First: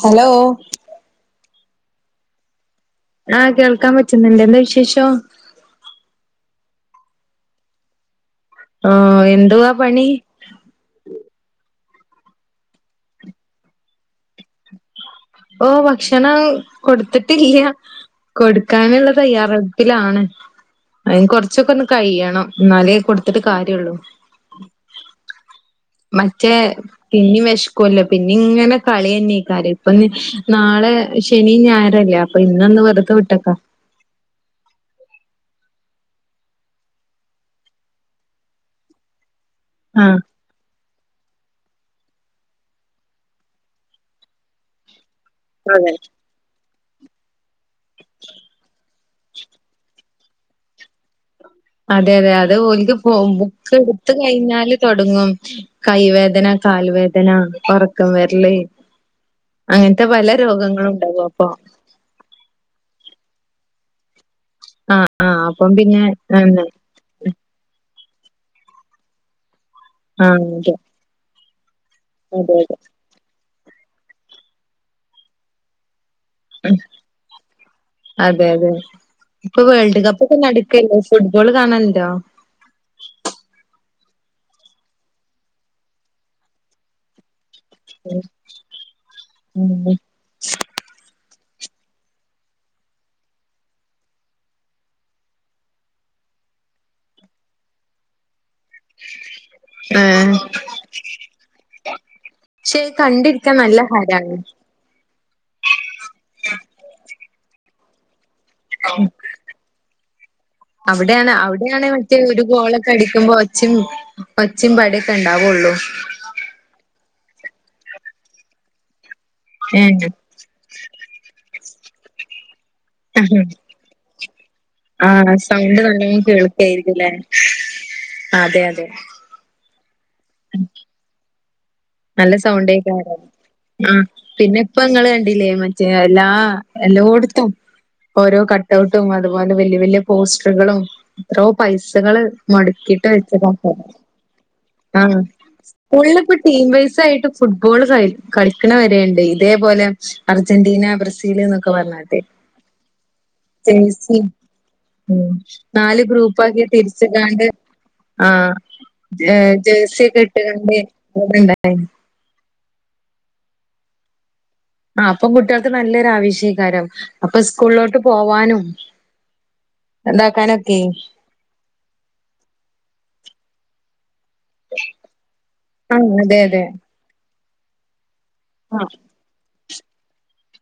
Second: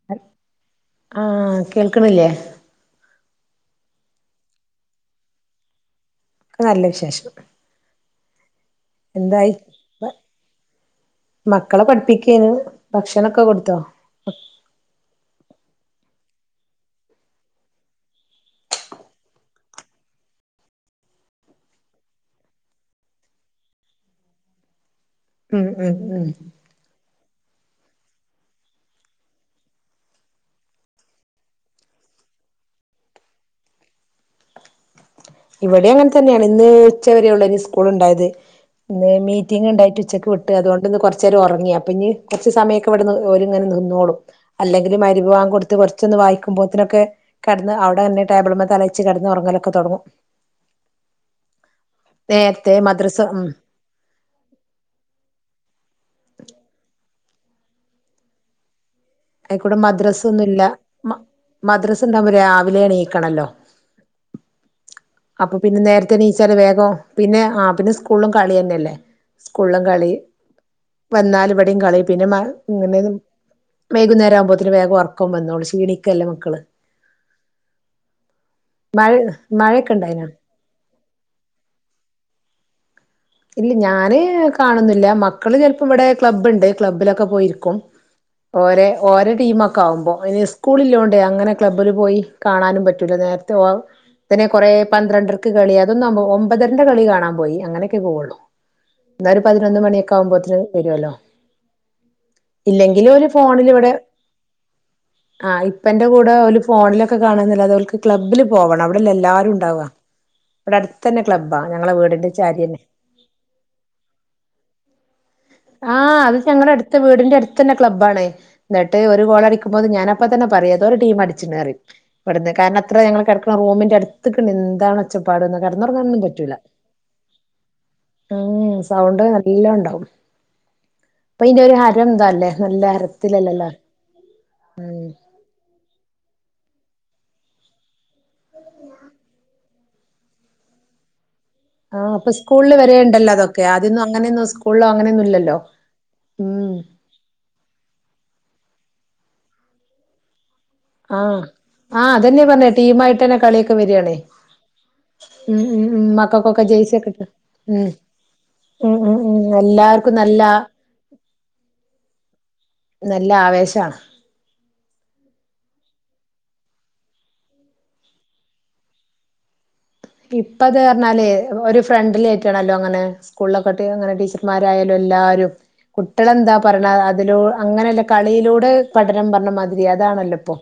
Hello ആഹ കേൾക്കണില്ലേ ആഹ കേൾക്കാൻ പറ്റുന്നുണ്ട് എന്താ വിശേഷം നല്ല വിശേഷം ആഹ എന്തായി എന്തുവാ പണി മക്കളെ പഠിപ്പിക്കാണ് ഭക്ഷണൊക്കെ കൊടുത്തോ ഓ ഭക്ഷണം കൊടുത്തിട്ടില്ല കൊടുക്കാനുള്ള തയ്യാറെടുപ്പിലാണ് അതിന് കൊറച്ചൊക്കെ ഒന്ന് കഴിയണം എന്നാലേ കൊടുത്തിട്ട് കാര്യള്ളു ഉം ഉം ഉം മറ്റേ പി [unintelligible] [unintelligible] പിന്നെ ഇങ്ങനെ കളി തന്നെയാ ഇപ്പൊ നാളെ ശനിയും ഞായറും അല്ലേ അപ്പൊ ഇന്നൊന്ന് വെറുത വിട്ടേക്കാം ഇവിടെ അങ്ങനെ തന്നെയാണ് ഇന്ന് ഉച്ച വരെയുള്ളൂ സ്കൂൾ ഉണ്ടായത് ഇന്ന് ഇനി - തിങ്ങ ഉണ്ടായിട്ട് ആഹ് ഉച്ചക്ക് വിട്ട് അതുകൊണ്ട് ഇന്ന് കുറച്ചു നേരം ഉറങ്ങിയപ - ഇനി കുറച്ച് സമയമൊക്കെ ഇ വിടുന്ന് ഒരുങ്ങി നിന്നോളും അല്ലെങ്കില് മ - വിഭ [unintelligible] വാം കൊടുത്ത് അതെ കുറച്ചൊന്ന് വായിക്കുമ്പോ ഇത്ര ഒക്കെ - അവിടെ തന്നെ ടേബിൽമേ തലവെ ച്ച് കിടന്ന് ഒറങ്ങൽ ഒക്കെ തൊടങ്ങും അതെ അതെ അത് നേരത്തെ ഓലക്ക് മദ്രസ ഉം ബുക്ക് എടുത്ത് കഴിഞ്ഞാല് തുടങ്ങും കൈവേദന കാല് വേദന എന്നാ ഉറക്കം വരലേ അയിക്കൂടെ മദ്രാസ ഒന്നുമില്ല മ അപ്പൊ. മദ്രസ് ഉണ്ടാകുമ്പോ രാവിലെ എണീ- ക്കണല്ലോ ആ ആ അപ്പൊ അപ്പം പിന്നെ നേരത്തെ എണീച്ചാല് ആണ് വേഗം പിന്നെ ആ പിന്നെ- ഫുള്ളും കളി തന്നെയല്ലേ [unintelligible] ഫുള്ളും കളി ആ അതെ വന്നാലും ഇ - കളയിം പിന്നെ മാ അതെ [unintelligible] വെയ്കുന്നേരം ആകുമ്പോത്തിന് വേഗം ഒറക്കോം വന്നോളും ഷീണി അതെ അതെ മഴ ഇപ്പൊ മഴയൊക്കെ വേൾഡ് കപ്പ് ഇണ്ടായിനോ ഒക്കെ നടക്കല്ലേ ഫുട്ബോൾ കാണല്ണ്ടോ? ഇല്ല ഞാന് കാണൊന്നില്ല മക്കള് ചെലപ്പോ ഇവിടെ ക്ലബ്ബുണ്ട് ക്ലബ്ബിലൊക്കെ പോയിരിക്ക് ക്കും ഓരെ ഓരെ ടീമൊക്കെ ഉം ആവുമ്പോ അയിന് ഇസ്കൂളിളേളാണ്ടെ അങ്ങനെ ക്ലബ്ബിൽ പോയി കാണാനും പറ്റൂല്ല നേരത്തെ ഒ ഇതിനെ കൊറെ പന്ത്രണ്ടരക്ക് കളി അതൊന്നും ഒമ്പതരന്റെ കളി കാണാൻ പോയി അങ്ങനെയെക്കെ [unintelligible] പോവുള്ളൂ ന്നാ ഒരു പതിനൊന്ന് ഏ മണിയൊക്കെ ആവുമ്പോത്തിന് വരുല്ലോ പക്ഷെ ഇല്ലെങ്കിലും ഓല് കണ്ടിരിക്കാൻ ഫോണില് നല്ല ഇവിടെ ഹരാണ്. ആ ഇപ്പന്റെ കൂടെ ഓല് ഫോണിലൊക്കെ കാണാന്നല്ലാതെ ഓല്ക്ക് ക്ലബ്ബില് പോവണം അവിടെല്ലെ എല്ലാരും ഇണ്ടാവാ ഇവിടെ അടുത്തന്നെ ക്ലബ്ബാ ആ ഞങ്ങള വീടിന്റെ ചാരിയെന്നെ പഠിക്കുമ്പോ ഒച്ചേം ഒച്ചേം പടയൊക്കെ ഉണ്ടാവുള്ളു ത്തെ വീടിന്റെ അടുത്ത് തന്നെ ക്ലബ് ആണെ എന്നിട്ട് ഒ ഒരു ഗോളടിടുമ്പോ ഏ ഞാനപ്പോ തന്നെ പറയും ഏതോ ഒരു ടീമ് അടിച്ചണ്ണ് പറിയും. ഇവിടന്ന് കാരണം അത്ര ഞങ്ങൾ കെടക്കണ റൂമിന്റെ അടുത്തക്ക് എന്താണ് ആ ഒച്ച പാട് സൗണ്ട് നല്ലോണം കെടന്നൊറങ്ങാനൊന്നും പറ്റൂല. കേൾക്കായിരിക്കുംല്ലേ അതെ ഉം അതെ. സൗണ്ട് നല്ലോം ഉണ്ടാവും [unintelligible] നല്ല എന്താല്ലേ സൗണ്ടയ്ക്കാരം ഹരത്തിലല്ലല്ലോ ആ പിന്നെ ഇപ്പങ്ങള് കണ്ടില്ലേ മ റ്റെ എല്ലാ എല്ലോടുത്തും ഓരോ കട്ടൗട്ടും അതു പോലെ വല്യ വലിയ പോസ്റ്ററുകളും എത്രോ ആ പൈസകള് അപ്പൊ സ്കൂളിൽ മൊടക്കിട്ട് വരെയുണ്ടല്ലോ അതൊക്കെ വെച്ചതാക്കാരം അദ്യൊന്നും അങ്ങനെയൊന്നും സ്കൂളിൽ ആഹ് അങ്ങനെയൊന്നും ഇല്ലല്ലോ ഫുള്ളിപ്പ ടീം ഉം വൈസ് ആയിട്ട് ഫുട്ബോള് ക കളിക്കണ ണ്ട് ഇതേപോലെ അർജ ജന്റീന ബ്രസീൽ ആഹ് എന്നൊക്കെ ആഹ് പറഞ്ഞാണ്ട് അതന്നെ പറഞ്ഞെ ടീമായിട്ടന്നെ കളിയൊക്കെ വരാണേ ജേഴ്സി ഉം ഉം നാല് ഉം മക്കൾക്കൊക്കെ ഗ്രൂപ്പാക്കി ജേഴ്സി ഒക്കെ ഇട്ട് തിരിച്ച്ങ്ങാണ്ട് ഉം ആ ഉം ഉം ജെ ഉം എല്ലാർക്കും ജേഴ്സിയൊക്കെ നല്ല ഇട്ട്ങ്ങാണ്ട് [unintelligible] നല്ല ആവേശാണ് ആ അപ്പം കുട്ടികൾക്ക് നല്ലൊരു ആവേശയ്ക്കാരം അപ്പം സ്കൂളിലോട്ട് പോവാനും ഇപ്പ അത് ഇതാക്കാനൊക്കെ പറഞ്ഞാലേ ഒരു ഫ്രണ്ടിലിയായിട്ടാണല്ലോ അങ്ങനെ [unintelligible] ടീച്ചർ മാരായാലും എല്ലാവരും ആഹ് അതെ കുട്ടികളെന്താ അതെ പറെണെ അതിലൂ അങ്ങനെ അല്ല കളിയിലൂടെ ആ പഠനം പറഞ്ഞമ പുതി അതാണല്ലോ ഇപ്പൊ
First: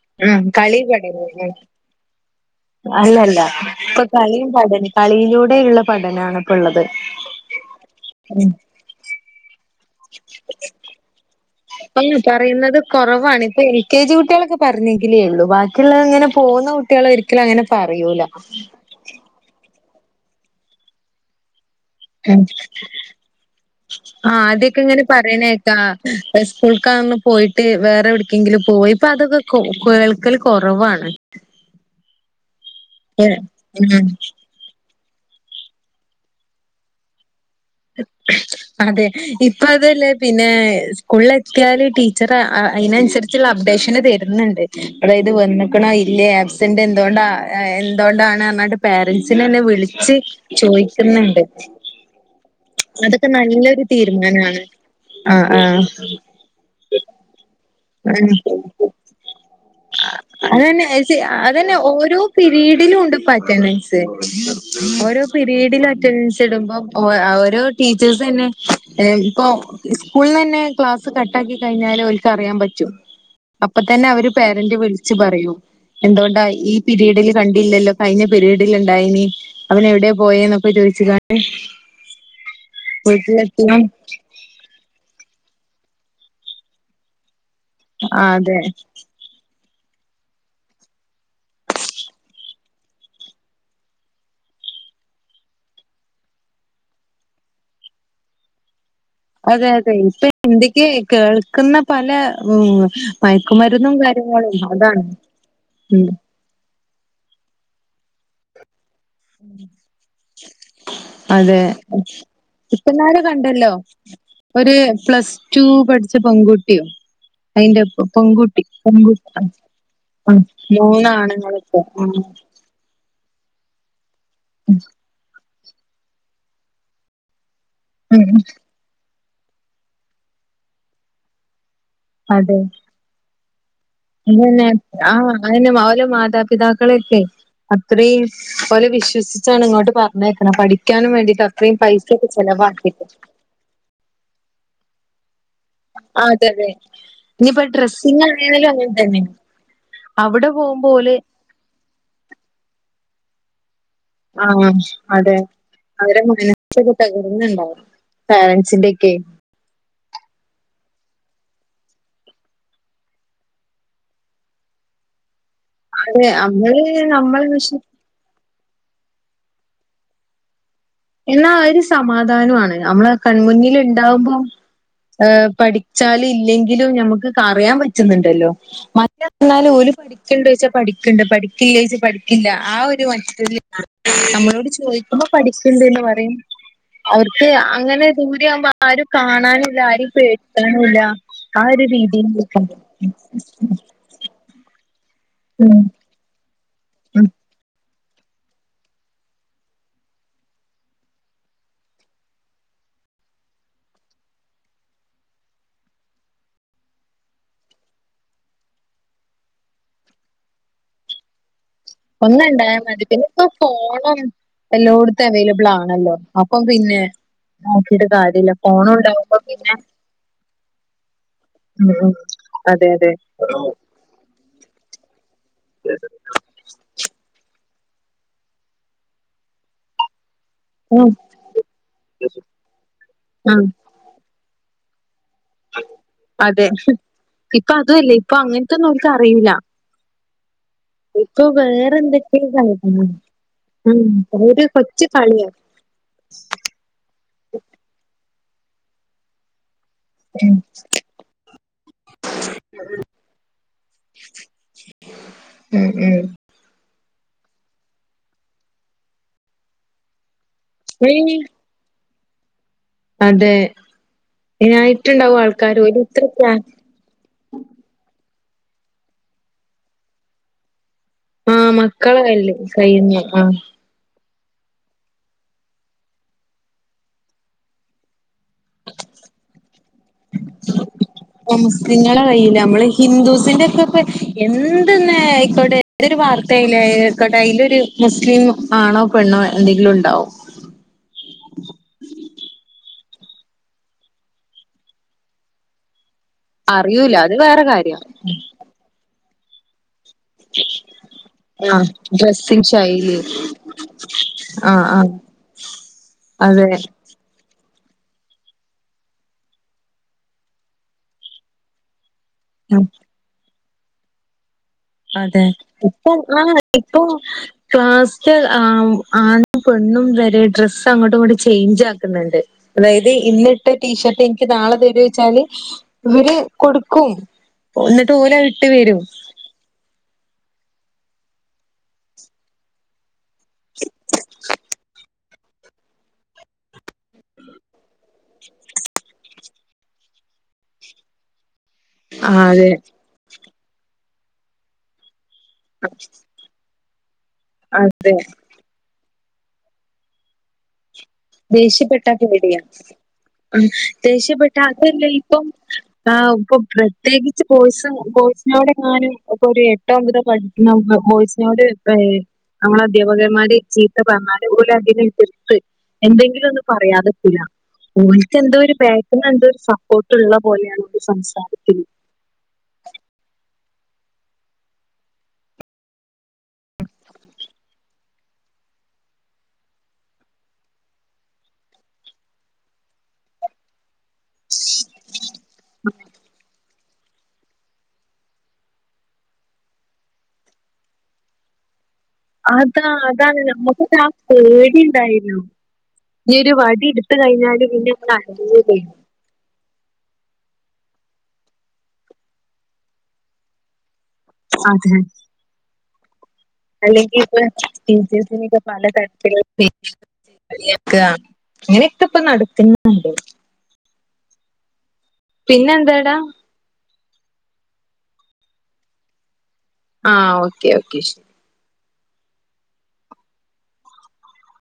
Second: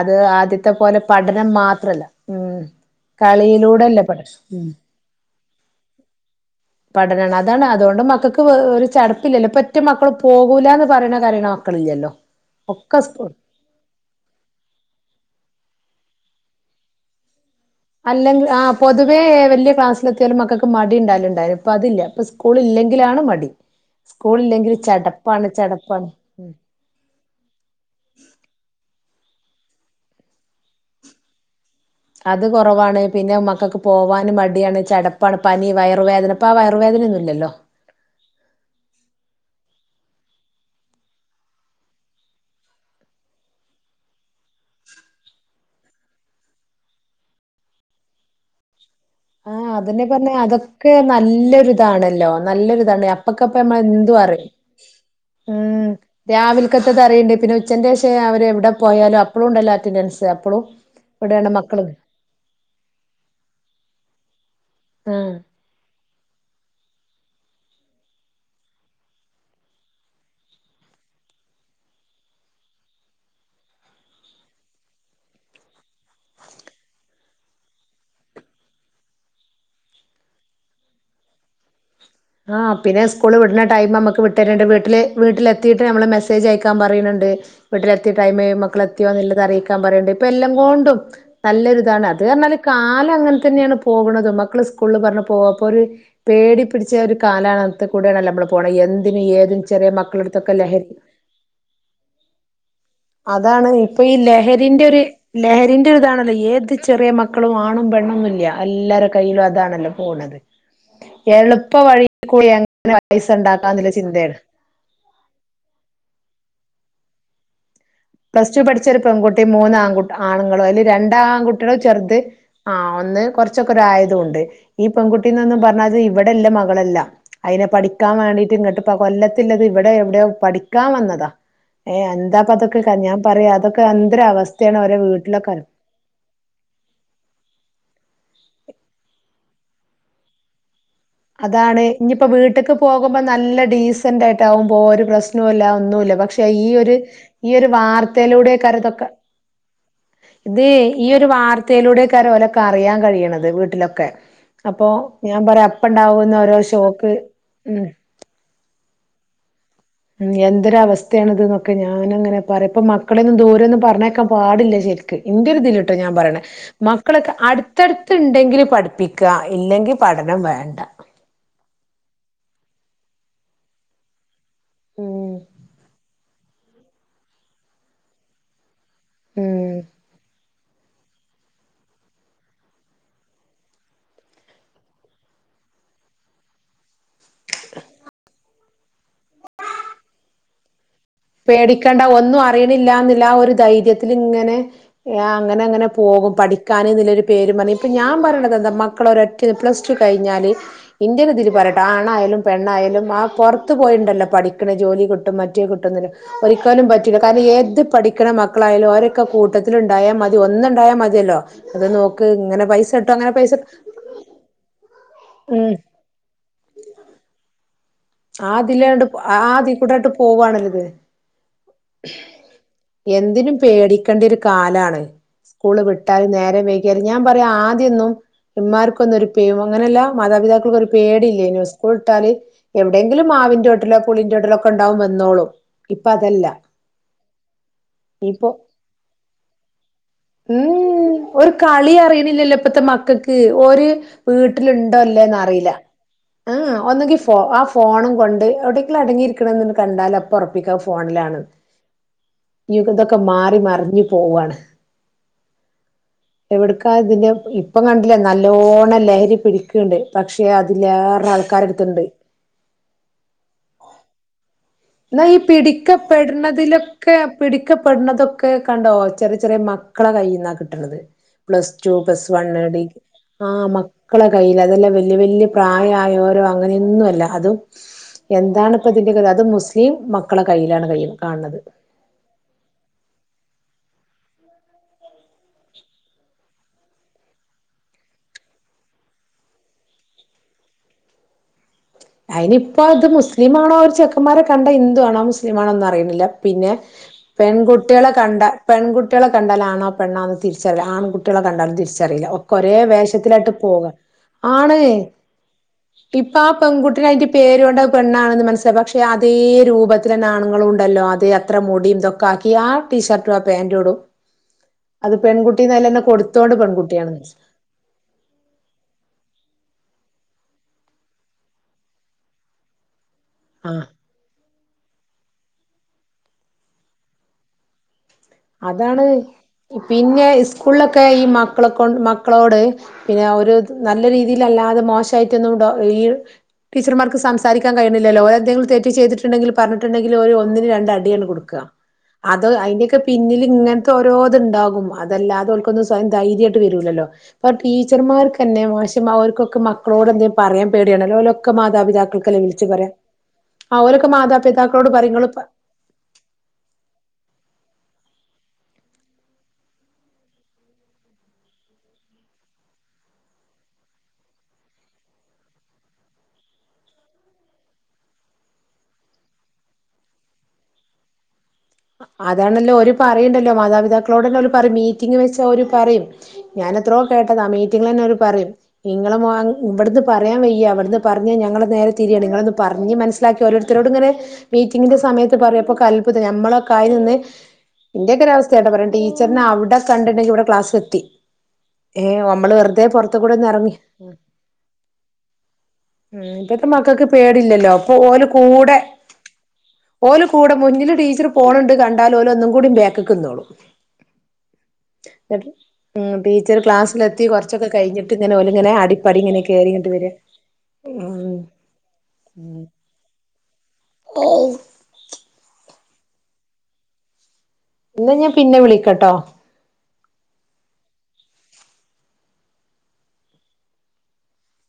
അത് ഉം ആദ്യത്തെ കളി പോലെ പഠനം ഉം മാത്രല്ല ഉം അല്ലല്ല കളിയിലൂ ഇപ്പൊ കളിയും പഠന [unintelligible] കളിയിലൂടെയുള്ള പഠനാണ് ഇപ്പ ഉള്ളത് പഠനാണ് അതാണ് അതുകൊണ്ട് മക്കൾക്ക് ഒരു ചടപ്പില്ലല്ലോ പ്പ എന്റെ മക്കൾ പോകൂല്ല എന്ന് പറയണോ കരയണോ ഒന്ന് പറയുന്നത് കൊറവാണ് ഇപ്പൊ എൽ കെ ജി കുട്ടികളൊക്കെ പറഞ്ഞെങ്കിലേ ഉള്ളൂ ബാ ക്കിയുള്ള ഇങ്ങനെ പോവുന്ന കുട്ടികൾ ഒരിക്കലും അങ്ങനെ പറയൂല അല്ലെങ്കി ആ പൊതുവേ ഏഹ് വലിയ ക്ലാസ് എത്തിയാലും മക്കൾക്ക് മടി ഉണ്ടാലും ഉണ്ടാലും ആ സ്കൂൾ ഇല്ലെങ്കിൽ ആദ്യൊക്കെ ഇങ്ങനെ ചടപ്പാണ് പറയണേക്കാ ചടപ്പാണ് ഉം സ്കൂൾക്കാന്ന് പോയിട്ട് വേറെവിടെക്കെങ്കിലും പോയി അപ്പൊ അതൊക്കെ കൊ കേൾക്കൽ കൊറവാണ് അത് കൊറവാണ് പിന്നെ മക്കൾക്ക് ഉം പോകാനും മടിയാണ് ചടപ്പ പണ പനി വയറുവേദന ഇപ്പൊ ആ വയറുവേദനയൊന്നും ഇല്ലല്ലോ അതെ ഇപ്പ അതല്ലേ പിന്നെ സ്കൂളിൽ എത്തിയാല് ടീച്ചർ അയിനനുസരിച്ചുള്ള അപ്ഡേഷന് തരുന്നുണ്ട് അതായത് വന്നേക്കണോ ഇല്ലയോ ആബ്സെന്റ് എന്തുകൊണ്ടാ എന്തോണ്ടാണ് പേരന്റ്സിനെ ആ അന്നെ അതന്നെ വിളിച്ച് പറഞ്ഞെ അതൊക്കെ ചോയിക്കുന്നുണ്ട് നല്ലൊരിതാണല്ലോ നല്ലൊരിതാണ് അപ്പക്കപ്പ നമ്മള് എന്തും അറിയും ആഹ് ഉം രാവിലക്കേത്തത് അറിയണ്ട് പിന്നെ ഉച്ചന്റെ അതന്നെ ശേഷം അവര് എവിടെ പോയാലും അപ്പളും ഉണ്ടല്ലോ അറ്റൻഡൻസ് അപ്പളും [unintelligible] ഇവിടെയാണ് അതന്നെ മക്കള് ഓരോ പിരീഡിലും ഉണ്ട്പ്പോ അറ്റെൻഡൻസ്. ഓരോ ആഹ് പിരീഡിലും അറ്റെൻ ത്ത്ടുമ്പം ഓ ആ ഓരോ ടീച്ചേഴ്സ് തന്നെ ഏ ഇപ്പോ സ്കൂള്ന്നെ ക്ലാസ്സ് കട്ടാക്കി കഴിഞ്ഞാല് ഒൽക്ക് അറിയാൻ പറ്റ് റ്റും, അപ്പ തന്നെ അവര് പേരന്റ് വിളിച്ചു പറയും എന്തുകൊണ്ടാ ഈ പീരിഡില് കണ്ടില്ലല്ലോ കഴിഞ്ഞ പീരിഡിൽ ഇണ്ടായിന് അവന് എവിടെയാ പോയെന്നൊക്കെ ചോദിച്ച് [unintelligible] ആഹ് പിന്നെ സ്കൂള് വിടണ ടൈം നമ്മക്ക് വിട്ടണ്ട്, വീട്ടില് വീട്ടിലെ ത്തിയിട്ട് നമ്മള് മെസ്സേജ് അയക്കാൻ പറയണുണ്ട്. വീട്ടിലെത്തിയ ആ ടൈമ് അതെ മക്കളെത്തിയോ എന്നുള്ളത് അറിയിക്ക ക്കാൻ പറയണ്ട്, ഇപ്പ എല്ലാം കൊണ്ടും നല്ലൊരിതാണ്, അത് കാരണല് കാലം അങ്ങനെ തന്നെയാണ് പോകണത് മക്കള് സ്കൂളില് പറഞ്ഞ് [unintelligible] ഒരു പേടി പിടിച് ച്ച് ഒരു കാലാണത്ത് കൂടെ ആണല്ലോ നമ്മള് പോണെ എന് അതെ അതെ ഇപ്പ ഇന്ത്യക്ക് കേൾക്കുന്ന പല മ് അതാണ് മയക്കുമരുന്നും ഇപ്പൊ ഈ കാര്യങ്ങളും ലഹരിന്റെ ഒരു അതാണ് ലഹരിന്റെ മ് ഒരുരിതാണല്ലോ ഏത് ചെറിയ മക്കളും ആണും പെണ്ണൊന്നുംല്ല്യ എല്ലാര കൈയ്യിലും അതാണല്ലോ പോണത് കേരളത് കുട്ടനാട് കണ്ടല്ലോ ചിന്തയാണ് ഒരു പ്ലസ് ടു പഠിച്ച പെൺകുട് യ്യോ അയിന്റെ പ്ലസ് ടു പെൺകുട്ടി പഠിച്ച ഒരു പെൺകു പെൺകുട്ടി ആ മൂന്നാൺകുട് ആണുങ്ങളും അയില് രണ്ടാൺകുട്ടികള് മൂന്നാണുങ്ങളൊക്കെ ഉം ചെറുത് ആ ഒന്ന് കൊറ ച്ചൊക്കെ ഒരായതും ഈ പെങ്കുട്ടിന്നന്നു പറ അതെ ഇവിടെല്ല മകളല്ല. അയിനെ പഠിക്കാൻ ഉം വേണ്ടീട്ട് ഇങ്ങിട്ട് പ്പ കൊല്ലത് ഇല്ല അത് ഇവിടെ എവിടെയോ പഠിക്കാൻ വന്നതാ. ഏ അതെ എന്താപ്പത്? ഞാൻ പറയാ അതൊക്. അതന്നെ ആ അങ്ങനെ അവര് മാതാപിതാക്കളൊക്കെ അത്രേം ഓലെ വിശ്വസിച്ചാണ് ഇങ്ങോട്ട് പറഞ്ഞേക്കണെ പഠിക് അതാണ് ഇനിയിപ്പോ വീട്ടക്ക് പോകുമ്പോ നല്ല ഡീസന്റ് ആയിട്ടാകും പോക്വ ഒരു പ്രശ് നോല്ല ഒന്നുവില്ല ആ പക്ഷെ അതെ ഈ അതെ ഒരു ഈ ഇനിയിപ്പോ ഒരു ഡ്രസ്സിങ് ആയാലും അങ്ങനെ വാർത്തയിലൂടെയാക്കാരിതൊക്കെ തന്നെയാണ് അവിടെ ഇതേ പോകുമ്പോ ഈ ഓല് ഒരു വാർത്തയിലൂടെകാര് ഓലെക്കെ അറിയാൻ കഴിയണം. നല്ല വീട്ടില് ഒക്കെ അപ്പൊ ഞാൻ പറയാ അവരങ്ങു അപ്പണ്ടാവുന്ന ഓരോ മനസ്സങ്ങു ഷോക്ക് തകർന്നുണ്ടാവും, ഉം പാരൻസ്. ഇതൊക്കെ ഉം എന്തൊരു അവസ്ഥയാണിതന്നൊക്കെ ഞാനങ്ങനെ പറയാ ഇപ്പ മക്കളെയൊന്നും ദൂരയൊന്നും പറഞ്ഞക്കാൻ പാടില്ല ശരിക്ക്. എന്റൊരുതിലാട്ടോ ഞാൻ അതെ പറയെണെ നമ്മള് മക്കളൊക്കെ നമ്മളെ വിശ്വ അടുത്തടുത്ത് ഉണ്ടെങ്കിലും പഠിപ്പിക്കുക ഇല്ലെങ്കിൽ പഠനം വേണ്ട. എന്നാ ഒരു സമാധാനമാണ് നമ്മള് കൺമുന്നിൽ ഉണ്ടാവുമ്പോ ഉം ഏ പഠിച്ചാല്. ഇല്ലെങ്കിലും ഞമ്മക്കൊക്കറിയാൻ പറ്റുന്നുണ്ടല്ലോ. മറ്റതെന്നാല് ഉം ഓല് പഠിക്കണണ്ടോ ചോയ്ച്ച പഠിക്കുണ്ട് പഠിക്കില്ല ച പഠിക്കില്ല ആ ഒരു മനസ്ഥിതി ച്ച് നമ്മളോട് ചോദിക്കുമ്പോ പഠി ക്കിണ്ടന്ന് [unintelligible] പറയും. അവർക്ക് അങ്ങനെ ഇവിടെ ആവുമ്പോ ആരും കാണാനുംല്ല ആരേം പേടിക്കാനുംല്ല. പേടിക്കണ്ട ഒന്നും അറിയണില്ല എന്നുള്ള ആ ഒരു ധൈര്യത്തിലിങ്ങനെ ആ ഉം അങ്ങനങ്ങനെ പോകും പഠി കാന [unintelligible] നല്ലൊരു ഉം പേര് പറയും ഇപ്പം ഞാൻ പറയണത് എന്താ മക്കളൊര ഒറ്റ പ്ലസ് ടു കഴിഞ്ഞാൽ ഇന്ത്യനെതിരി പറയട്ടെ ആണായാലും പെണ്ണായാലും ആ പുറത്ത് പോയിുണ്ടല്ലോ പഠിക്കണ ജോലി കിട്ടും മറ്റേ കിട്ടുന്നില്ല ഒരിക്കലും പറ്റില്ല കാരണം ഏത് പഠിക്കണ മക്കളായാലും ഒരൊക്കെ കൂട്ടത്തില ഉണ്ടായാൽ മതി ഒന്നുണ്ടായാൽ മതിയല്ലോ അത് നോക്ക് ഒന്ന ഇങ്ങനെ ഉണ്ടായാൽ പൈസ മതി കിട്ടും പിന്നെ അങ്ങനെ ഇപ്പൊ പൈസ ഫോണും എല്ലോടത്തും അവൈലബിൾ ഉം ആണല്ലോ അപ്പം പിന്നെ കാര്യല്ല ആതില്ലാണ്ട് ഫോണുണ്ടാവുമ്പോ ആതി പിന്നെ കൂടൊയിട്ട് പോവവാണല്ലത് ഉം ഉം അതെ അതെ എന്തിനും പേടിക്കേണ്ട ഒരു കാലാണ് സ്കൂള് വിട്ടാല് നേരരെ വൈക്കിയാല് ഞാൻ പറയാ ആദ്യം [unintelligible] ഒരു ഉം പേടില്ലേനു സ്കൂൾ ഇട്ടാല് എവിടെങ്കിലും ഉം മാവിന്റെ ഓട്ടിലോ പുളിന്റെ ഓട്ടി [unintelligible] അതെ ഇപ്പ അതു അല്ലേ ഇപ്പ ഇപ്പൊ അങ്ങൻത്തൊന്നും ഓൽക്ക് അറിയൂല ഉം ഉം ഇപ്പൊ ഒരു കളി വേറെന്തൊക്കെയോ അറിയ്ണില്ലല്ലോ ഇപ്പത്തെ കളികളാ മക്കക്ക് ഓര് ഉം ഓര് വീട്ടിലുണ്ടോ കൊച്ചു ഇല്ലേന്ന് കളിയാ അറീല ഹേ ഒന്നങ്കി ആ ഫോണും കൊണ്ട് എവിടേങ്കിലും അടങ്ങിയിരിക്കണ കണ്ടാല് അപ്പ ഉം ഒർപ്പിക്കാ അഹ് ഫോൺലാണ് ഞ് ഇതൊക്കെ മാറി മർഞ് പോവാണ് ഉം ഉം എവിട്ക്ക ഇതി ഇപ്പം കണ്ട്ലേ നല്ലോണം ലഹരി പിടിക്ണ്ട് പക്ഷെ പക്ഷെ അതിലേറെ ഏയ് ആൾക്കാരെ എട്ത്ണ്ട് അതെ എന്നാ ഈ ഇതിനായിട്ടുണ്ടാവും ആൾക്കാര് ഓല് ഇത്ര പ്രാ പിടിക്കപ്പെട്ണതിലൊക്കെ പിടിക്കപ്പെടുന്നതൊ ക്കെ കണ്ടോ ചെറിയ ചെറിയ മക്കളെ കൈയ്യിന്നാ കിട്ട്ണത് ആഹ് പ്ലസ്റ്റു, മക്കളെ പ്ലസ് കയ്യില് വണ്ണ്, ഡി കയ്യിന്ന് ആ ആഹ് മ ക്കളെ കയ്യില് അതെല്ല വല്യ വല്യ പ്രായയോരോ അങ്ങനെന്നും അല്ല അതും എന്താണ് ഇപ്പോ ഇതിന്റെ കഥ അത് മുസ് [unintelligible] മുസ്ലിങ്ങളുടെ കയ്യിലാ. നമ്മള് ഹിന്ദുസിന്റെ [unintelligible] എന്തെന്നെ ആയ്ക്കോട്ടെ ഏതൊരു വാർത്തയിലായാലോ ആയ്ക്കോട്ടെ അതിലൊരു മുസ്ലിം ആണോ പെണ്ണോ എന്തെങ്കിലും ഉണ്ടാവും. മുസ്ലീമാണോ ഒരു ചെക്കന്മാരെ കണ്ടാ ഹിന്ദു ആണോ മുസ്ലീമാണോന്ന് അറിയുന്നില്ല. പിന്നെ അറിയൂല അത് വേറെ കാര്യം പെൺകുട്ടികളെ കണ്ടാ പെൺകുട്ടി കുട്ടികളെ കണ്ടാൽ ആണോ പെണ്ണാന്നു തിരിച്ചറിയില്ല. ആൺകുട്ടികളെ കണ്ടാലും ആഹ് തിരിച്ചറിയില്ല. ഒക്കെ ഡ്രസ്സിങ് ഒരേ ശൈലി വേഷത്തിലായിട്ട് പോകും. ആണ്, ആഹ് ആഹ് ഇപ്പ അതെ പെങ്കുട്ടി അതിൻ്റെ പേര് [unintelligible] പെണ്ണാണെന്ന് മനസ്സിലാക്കാം. പക്ഷെ അതേ രൂപത്തി തന്നെ ആണുങ്ങളും ഉണ്ടല്ലോ. അതേ അത്ര മുടിയും ഇതൊക് കാക്കി ആ ഉം ടീഷർട്ടും പാൻ്റും ഇടും. അത് അതെ. പെൺകുട്ടിന്നതിലന്നെ ഇപ്പം ആ കൊടുത്തോണ്ട് ഇപ്പം പെൺകുട്ടിയാണെന്ന് മനസ്സിലാവും കാസ്റ്റ്‌ ആ ആണും പെണ്ണും വേ ഈ ഡ്രസ് അങ്ങോട്ടും ഇങ്ങോട്ടും ചേഞ്ച് ആക്കുന്നൊണ്ട്. അതായത് എടീ ഇന്നിട്ട ആഹ് ടീഷർട്ട് എനിക്ക് നാളെ തരോച്ചാല് ഇവര് കൊടുക്കും. എന് ന്ട്ട് ഓലെ ഇട്ട് വരും. അതാണ് പിന്നെ ഇസ്കൂളിലൊക്കെ ഈ മക്കളെ കൊ മക്കളോട് പിന്നെ ഒരു നല്ല രീതിയിലല്ലാതെ മോശം ട്ടൊന്നും ഈ ടീച്ചർമാർക്ക് സംസാരിക്കാൻ കഴിയുന്നില്ലല്ലോ ഓരോന്തെങ്കിലും തെറ്റ് ചെയ്തിട്ടുണ്ടെങ്കിൽ പറഞ്ഞിട്ടുണ്ടെങ്കിൽ ഒരു ഒന്നിന് രണ്ടടി അങ്ങ്ട് കൊടുക്ക ആഹ് അത് അതെ അയിന്റൊക്കെ ൽ ഇങ്ങൻത്തെ ഓരോത് ഇണ്ടാകും അതല്ലാതെ ഓൽക്കൊന്നും സ്വയം ധൈര്യട്ട് വരൂലല്ലോ പ്പം അതെ ടീച്ചർമാർക്കെന്നെ ശ [unintelligible] ഓൽക്കൊക്കെ മക്കളോട് എന്തേ പറയാൻ പേ ദേഷ്യപ്പെട്ടാ പേടിയ ആ ഓലൊക്കെ ദേഷ്യപ്പെട്ട മാതാപിതാക്കളോട് അതല്ല പറയും ഇപ്പം ഇങ്ങള് ആ ഇപ്പൊ പ്രത്യേകിച്ച് ബോയിസ് ബോയ്സിനോടെങ്ങാനും ഇപ്പൊ ഒരു എട്ടൊ ഒമ്പതോ പഠിക്കുന്ന ബോയ്സിനോട് ഏ നമ്മളെ അധ്യാപകർമാര് ചീത്ത പറഞ്ഞാല് ഓല് അതിനെ എതിർത്ത് എന്തെങ്കിലും ഒന്നും പറയാതെ ക്കൂലാ ഓൽക്ക് എന്തോ ഒരുബേക്ക് ന്ന് എന്തോ ഒരു സപ്പോർട്ട്ള്ള പോലെയാണ് സംസാരത്തിൽ അതാണല്ലോ ഒരു പറയുണ്ടല്ലോ മാതാപിതാക്കളോട്ന്നെ പറയും മീറ്റിംങ് വെച്ച ഓര് പറയും ഞാൻ എത്രയോ കേട്ടതാ മീറ്റിങ്ങിൽ തന്നെ ഓര് പറയും നിങ്ങളും ഇവിടുന്ന് പറയാൻ വയ്യ വിടുന്ന് പറഞ്ഞ ഞങ്ങള് നേരെ തിരിയാണ് നിങ്ങളൊന്ന് പറഞ്ഞ് മനസ്സിലാക്കി ഓരോരുത്തരോട് ഇങ്ങനെ മീറ്റിങ്ങിന്റെ സമയത്ത് പറയപ്പോ ഒക്കെ അത്ഭുതം നമ്മള കാരുന്ന് ഇന്റെയൊക്കൊ ഒരു അവസ്ഥയട്ടോ പറയാം ടീച്ചറിനെ അവിടെ കണ്ടിണ്ടെങ്കി ഇവിടെ ക്ലാസ്സി എത്തി അതാ അതാണ് നമ്മുക്കൊക്കാ ആ പേടി ഉണ്ടായിരുന്നു ഉം ഞ്ഞ് ഒരു ഇപ്പത്തെ വടി മക്കൾക്ക് എടുത്ത് കഴിഞ്ഞാല് പേടില്ലല്ലോ പിന്നെ അപ്പൊ [unintelligible] പേടി ഓലെ കൂടെ മുന്നില് ടീച്ചർ പോണുണ്ട് കണ്ടാല ഓലെ ഒന്നും കൂടി ബേക്ക്ക്ക് ന്നോള്ളും അതെ ഉം ടീ അല്ലെങ്കിൽ ഇപ്പ ടീച്ചേഴ്സിനെക്ക ഓലിങ്ങനെ പല അടിപ്പടി ഇങ്ങനെ തരത്തില് കേറിങ്ങട്ട് [unintelligible] വരാ ഉം അങ്ങനെക്ക ഇപ്പ നടക്കന്നിണ്ട്. പിന്നെന്താടാ? എന്നാ ഞാൻ പിന്നെ വിളിക്കാട്ടോ ആ ഓക്കെ ഓക്കെ ശരി